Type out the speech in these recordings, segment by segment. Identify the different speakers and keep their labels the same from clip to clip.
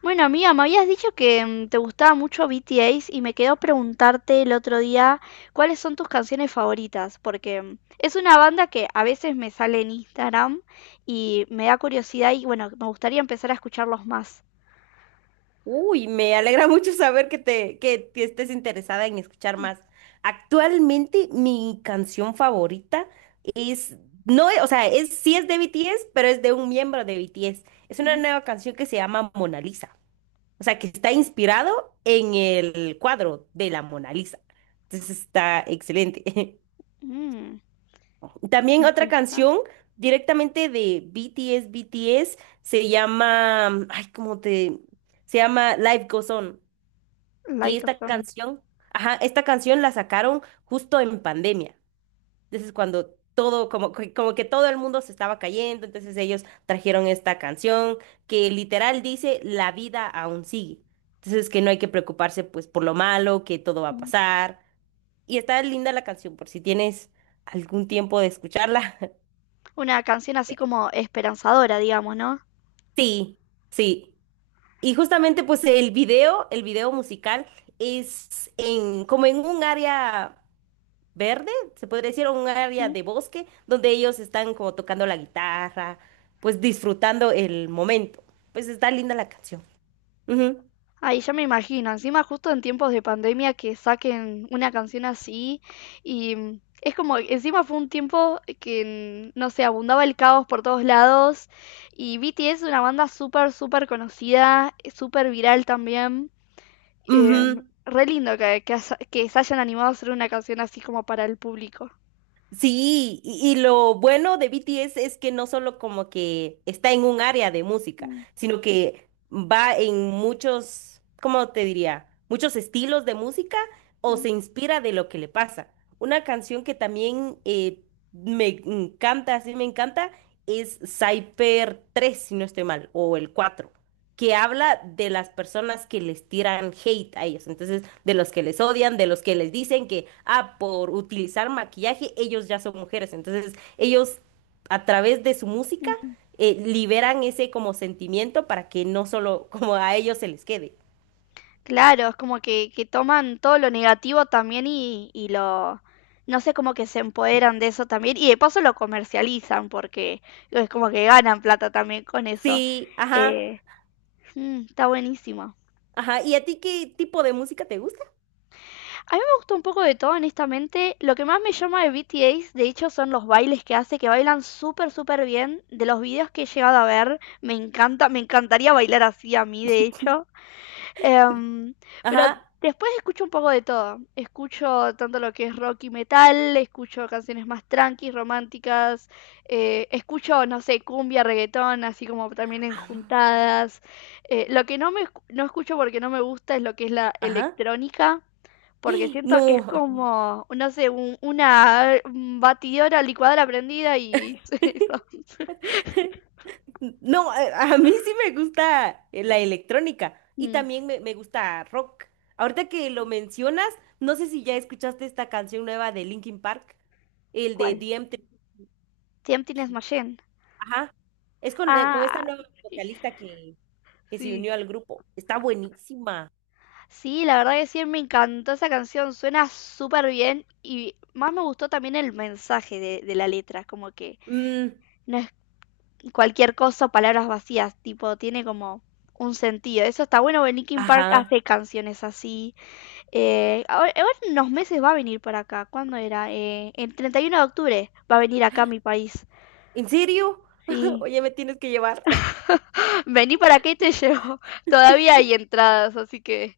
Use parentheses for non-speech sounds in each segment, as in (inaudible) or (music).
Speaker 1: Bueno, amiga, me habías dicho que te gustaba mucho BTS y me quedó preguntarte el otro día cuáles son tus canciones favoritas, porque es una banda que a veces me sale en Instagram y me da curiosidad y bueno, me gustaría empezar a escucharlos más.
Speaker 2: Uy, me alegra mucho saber que te estés interesada en escuchar más. Actualmente mi canción favorita es, no, es, sí es de BTS, pero es de un miembro de BTS. Es una
Speaker 1: Ujú.
Speaker 2: nueva canción que se llama Mona Lisa. O sea, que está inspirado en el cuadro de la Mona Lisa. Entonces está excelente.
Speaker 1: Mm,
Speaker 2: (laughs) También otra canción
Speaker 1: interesante.
Speaker 2: directamente de BTS, se llama, ay, ¿cómo te...? Se llama Life Goes On, que
Speaker 1: Like a
Speaker 2: esta
Speaker 1: song.
Speaker 2: canción, ajá, esta canción la sacaron justo en pandemia. Entonces, cuando todo, como, como que todo el mundo se estaba cayendo, entonces ellos trajeron esta canción que literal dice, la vida aún sigue. Entonces, que no hay que preocuparse pues por lo malo, que todo va a
Speaker 1: Ujú.
Speaker 2: pasar. Y está linda la canción, por si tienes algún tiempo de escucharla.
Speaker 1: Una canción así
Speaker 2: (laughs)
Speaker 1: como esperanzadora, digamos, ¿no?
Speaker 2: Sí, sí. Y justamente pues el video musical es en como en un área verde, se podría decir, o un área de bosque donde ellos están como tocando la guitarra, pues disfrutando el momento. Pues está linda la canción. Ujú,
Speaker 1: Ay, ya me imagino, encima justo en tiempos de pandemia que saquen una canción así y es como, encima fue un tiempo que, no sé, abundaba el caos por todos lados y BTS es una banda súper, súper conocida, súper viral también. eh,
Speaker 2: ujú.
Speaker 1: Re lindo que, que se hayan animado a hacer una canción así como para el público.
Speaker 2: Sí, y lo bueno de BTS es que no solo como que está en un área de música,
Speaker 1: Mm,
Speaker 2: sino que va en muchos, ¿cómo te diría? Muchos estilos de música o
Speaker 1: mm,
Speaker 2: se inspira de lo que le pasa. Una canción que también me encanta, sí me encanta, es Cyper tres si no estoy mal, o el cuatro, que habla de las personas que les tiran hate a ellos, entonces de los que les odian, de los que les dicen que, ah, por utilizar maquillaje, ellos ya son mujeres, entonces ellos a través de su música
Speaker 1: mm.
Speaker 2: liberan ese como sentimiento para que no solo (laughs) como a ellos se les quede.
Speaker 1: Claro, es como que toman todo lo negativo también y lo, no sé, como que se empoderan de eso también y de paso lo comercializan porque es como que ganan plata también con eso.
Speaker 2: Sí, ajá,
Speaker 1: Eh, está buenísimo.
Speaker 2: ajá, ¿y a ti qué tipo de música te gusta?
Speaker 1: A mí me gusta un poco de todo, honestamente. Lo que más me llama de BTS, de hecho, son los bailes que hace, que bailan súper, súper bien. De los videos que he llegado a ver, me encanta, me encantaría bailar así a mí, de hecho. Em, pero
Speaker 2: Ajá,
Speaker 1: después escucho un poco de todo. Escucho tanto lo que es rock y metal, escucho canciones más tranquis, románticas, escucho, no sé, cumbia, reggaetón, así como también en juntadas. Lo que no escucho porque no me gusta es lo que es la
Speaker 2: ajá,
Speaker 1: electrónica. Porque siento que es
Speaker 2: no.
Speaker 1: como, no sé, una batidora, licuadora prendida y (laughs) eso.
Speaker 2: No, a mí sí me gusta la electrónica y
Speaker 1: Mm.
Speaker 2: también me gusta rock. Ahorita que lo mencionas, no sé si ya escuchaste esta canción nueva de Linkin Park, el de
Speaker 1: ¿Cuál?
Speaker 2: DMT.
Speaker 1: Tempting as Machine.
Speaker 2: Ajá. Es con esta
Speaker 1: Ah,
Speaker 2: nueva
Speaker 1: sí.
Speaker 2: vocalista que se
Speaker 1: Sí.
Speaker 2: unió al grupo. Está buenísima.
Speaker 1: Sí, la verdad que sí, me encantó esa canción, suena súper bien y más me gustó también el mensaje de la letra, como que
Speaker 2: Mm,
Speaker 1: no es cualquier cosa, palabras vacías, tipo, tiene como un sentido. Eso está bueno, porque Linkin Park
Speaker 2: ajá.
Speaker 1: hace canciones así. Ahora en unos meses va a venir por acá, ¿cuándo era? El 31 de octubre va a venir acá a mi país.
Speaker 2: ¿En serio? (laughs)
Speaker 1: Sí,
Speaker 2: Oye, me tienes que llevar. (laughs)
Speaker 1: (laughs) vení para acá y te llevo. (laughs) Todavía hay entradas, así que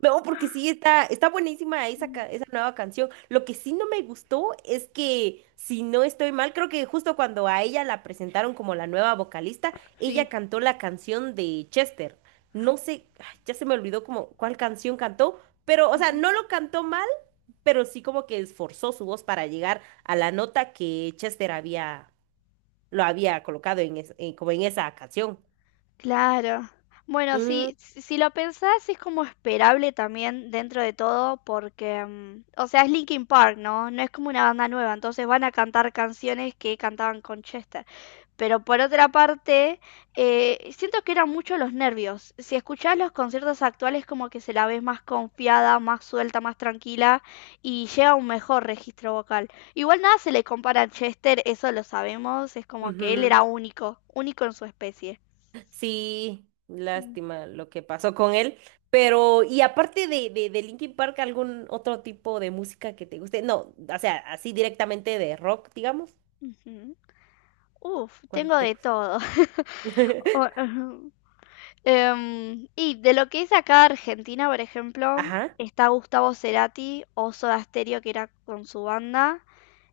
Speaker 2: No, porque sí, está, está buenísima esa, esa nueva canción. Lo que sí no me gustó es que, si no estoy mal, creo que justo cuando a ella la presentaron como la nueva vocalista, ella
Speaker 1: sí.
Speaker 2: cantó la canción de Chester. No sé, ay, ya se me olvidó como cuál canción cantó, pero, o sea, no lo cantó mal, pero sí como que esforzó su voz para llegar a la nota que Chester había, lo había colocado en, como en esa canción.
Speaker 1: Claro. Bueno, sí, si, si lo pensás es como esperable también dentro de todo porque, o sea, es Linkin Park, ¿no? No es como una banda nueva, entonces van a cantar canciones que cantaban con Chester. Pero por otra parte, siento que eran mucho los nervios. Si escuchás los conciertos actuales como que se la ves más confiada, más suelta, más tranquila y llega a un mejor registro vocal. Igual nada se le compara a Chester, eso lo sabemos, es
Speaker 2: Ujú,
Speaker 1: como que él
Speaker 2: ujú.
Speaker 1: era único, único en su especie.
Speaker 2: Sí, lástima lo que pasó con él. Pero, y aparte de Linkin Park, ¿algún otro tipo de música que te guste? No, o sea, así directamente de rock, digamos.
Speaker 1: Ujú. Uf,
Speaker 2: ¿Cuál
Speaker 1: tengo
Speaker 2: te
Speaker 1: de
Speaker 2: gusta?
Speaker 1: todo. (laughs)
Speaker 2: (laughs)
Speaker 1: Ujú. Y de lo que es acá Argentina, por ejemplo,
Speaker 2: Ajá,
Speaker 1: está Gustavo Cerati o Soda Stereo, que era con su banda.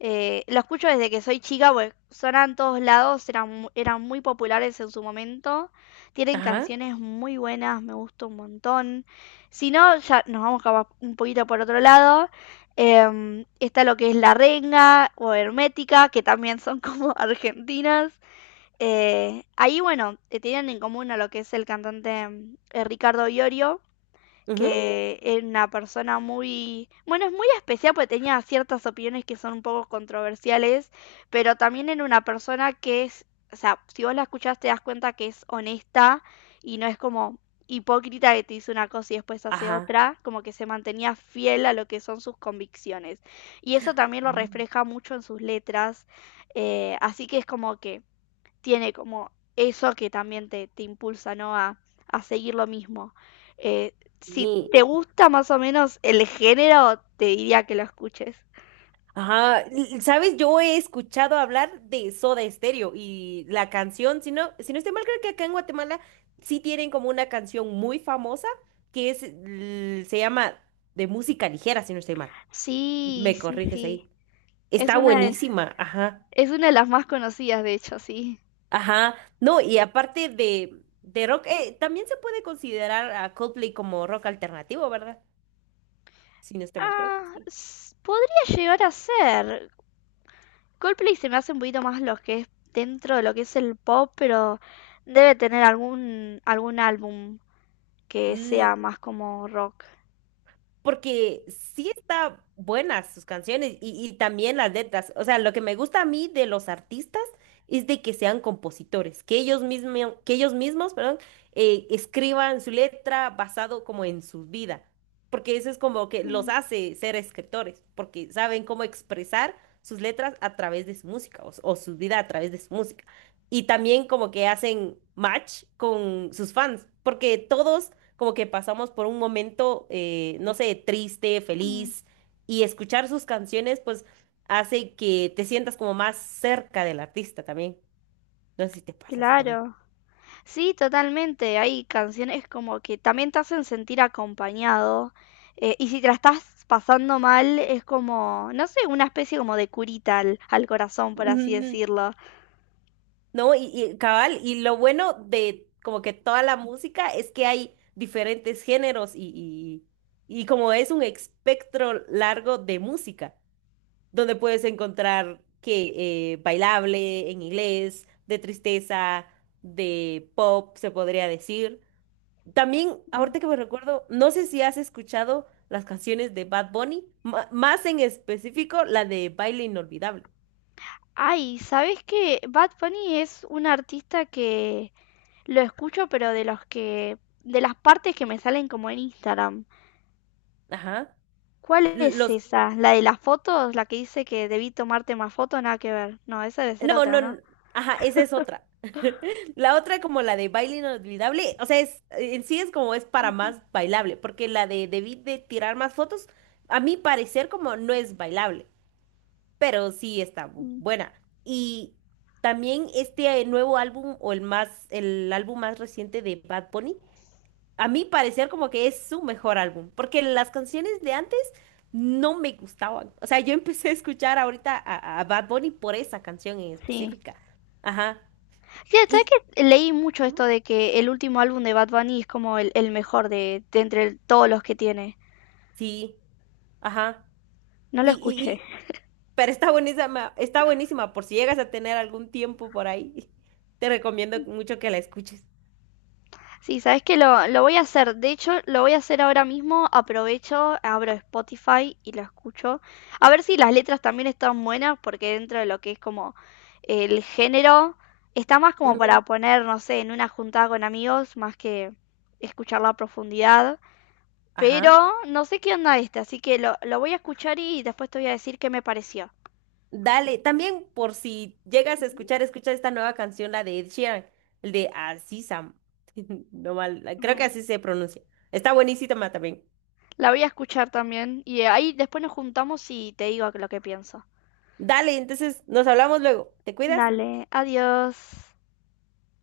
Speaker 1: Lo escucho desde que soy chica, pues sonan en todos lados, eran, eran muy populares en su momento. Tienen
Speaker 2: ajá,
Speaker 1: canciones muy buenas, me gusta un montón. Si no, ya nos vamos capaz un poquito por otro lado. Está lo que es La Renga o Hermética, que también son como (laughs) argentinas. Bueno, tenían en común a lo que es el cantante Ricardo Iorio,
Speaker 2: ujú,
Speaker 1: que es una persona muy, bueno, es muy especial porque tenía ciertas opiniones que son un poco controversiales, pero también era una persona que es, o sea, si vos la escuchás te das cuenta que es honesta y no es como hipócrita que te dice una cosa y después hace
Speaker 2: ajá.
Speaker 1: otra, como que se mantenía fiel a lo que son sus convicciones. Y eso también lo
Speaker 2: Ah,
Speaker 1: refleja mucho en sus letras, así que es como que tiene como eso que también te impulsa, ¿no? A seguir lo mismo. Eh, si
Speaker 2: sí,
Speaker 1: te gusta más o menos el género, te diría que lo escuches.
Speaker 2: ajá. ¿Sabes? Yo he escuchado hablar de Soda Stereo y la canción, si no, si no estoy mal, creo que acá en Guatemala sí tienen como una canción muy famosa que es, se llama de música ligera, si no estoy mal.
Speaker 1: Sí,
Speaker 2: Me
Speaker 1: sí,
Speaker 2: corriges
Speaker 1: sí.
Speaker 2: ahí.
Speaker 1: Es
Speaker 2: Está
Speaker 1: una de,
Speaker 2: buenísima, ajá,
Speaker 1: es una de las más conocidas, de hecho, sí.
Speaker 2: ajá. No, y aparte de rock, también se puede considerar a Coldplay como rock alternativo, ¿verdad? Si no estoy mal, creo que sí.
Speaker 1: Podría llegar a ser. Coldplay se me hace un poquito más lo que es dentro de lo que es el pop, pero debe tener algún álbum que
Speaker 2: Mm,
Speaker 1: sea más como rock.
Speaker 2: porque sí está buenas sus canciones y también las letras. O sea, lo que me gusta a mí de los artistas es de que sean compositores, que ellos mismos, perdón, escriban su letra basado como en su vida, porque eso es como que los
Speaker 1: Mm,
Speaker 2: hace ser escritores, porque saben cómo expresar sus letras a través de su música o su vida a través de su música. Y también como que hacen match con sus fans, porque todos como que pasamos por un momento, no sé, triste,
Speaker 1: mm.
Speaker 2: feliz, y escuchar sus canciones, pues hace que te sientas como más cerca del artista también. No sé si te pasa eso también.
Speaker 1: Claro. Sí, totalmente. Hay canciones como que también te hacen sentir acompañado. Y si te la estás pasando mal, es como, no sé, una especie como de curita al, al corazón, por así
Speaker 2: Ujú.
Speaker 1: decirlo.
Speaker 2: No, y cabal, y lo bueno de como que toda la música es que hay diferentes géneros y como es un espectro largo de música, donde puedes encontrar que bailable en inglés, de tristeza, de pop, se podría decir. También,
Speaker 1: Mm.
Speaker 2: ahorita que me recuerdo, no sé si has escuchado las canciones de Bad Bunny, más en específico la de Baile Inolvidable.
Speaker 1: Ay, ¿sabés qué? Bad Bunny es un artista que lo escucho, pero de los que, de las partes que me salen como en Instagram.
Speaker 2: Ajá.
Speaker 1: ¿Cuál
Speaker 2: L-
Speaker 1: es
Speaker 2: Los,
Speaker 1: esa? ¿La de las fotos? ¿La que dice que debí tomarte más fotos? Nada que ver. No, esa debe ser
Speaker 2: no,
Speaker 1: otra,
Speaker 2: no,
Speaker 1: ¿no?
Speaker 2: ajá, esa es otra. (laughs) La otra como la de Baile Inolvidable, o sea, es, en sí es como es para
Speaker 1: Ujú,
Speaker 2: más bailable, porque la de Debí de tirar más fotos, a mi parecer como no es bailable, pero sí está
Speaker 1: mm.
Speaker 2: buena. Y también este nuevo álbum o el más, el álbum más reciente de Bad Bunny, a mí parecer como que es su mejor álbum, porque las canciones de antes no me gustaban. O sea, yo empecé a escuchar ahorita a Bad Bunny por esa canción en
Speaker 1: Sí.
Speaker 2: específica. Ajá.
Speaker 1: Sí, ¿sabes
Speaker 2: Y
Speaker 1: que leí mucho esto
Speaker 2: ujú.
Speaker 1: de que el último álbum de Bad Bunny es como el mejor de entre todos los que tiene?
Speaker 2: Sí, ajá.
Speaker 1: No lo
Speaker 2: Y, y,
Speaker 1: escuché.
Speaker 2: y- pero está buenísima por si llegas a tener algún tiempo por ahí. (laughs) Te recomiendo mucho que la escuches.
Speaker 1: Sí, ¿sabes que lo voy a hacer? De hecho, lo voy a hacer ahora mismo. Aprovecho, abro Spotify y lo escucho. A ver si las letras también están buenas, porque dentro de lo que es como el género, está más como para
Speaker 2: Ujú.
Speaker 1: poner, no sé, en una juntada con amigos, más que escucharla a profundidad.
Speaker 2: Ajá.
Speaker 1: Pero no sé qué onda este, así que lo voy a escuchar y después te voy a decir qué me pareció.
Speaker 2: Dale, también por si llegas a escuchar, escucha esta nueva canción, la de Ed Sheeran, el de Así Sam. (laughs) No mal, creo que
Speaker 1: Ujú.
Speaker 2: así se pronuncia. Está buenísima también.
Speaker 1: La voy a escuchar también y ahí después nos juntamos y te digo lo que pienso.
Speaker 2: Dale, entonces nos hablamos luego. ¿Te cuidas?
Speaker 1: Dale, adiós.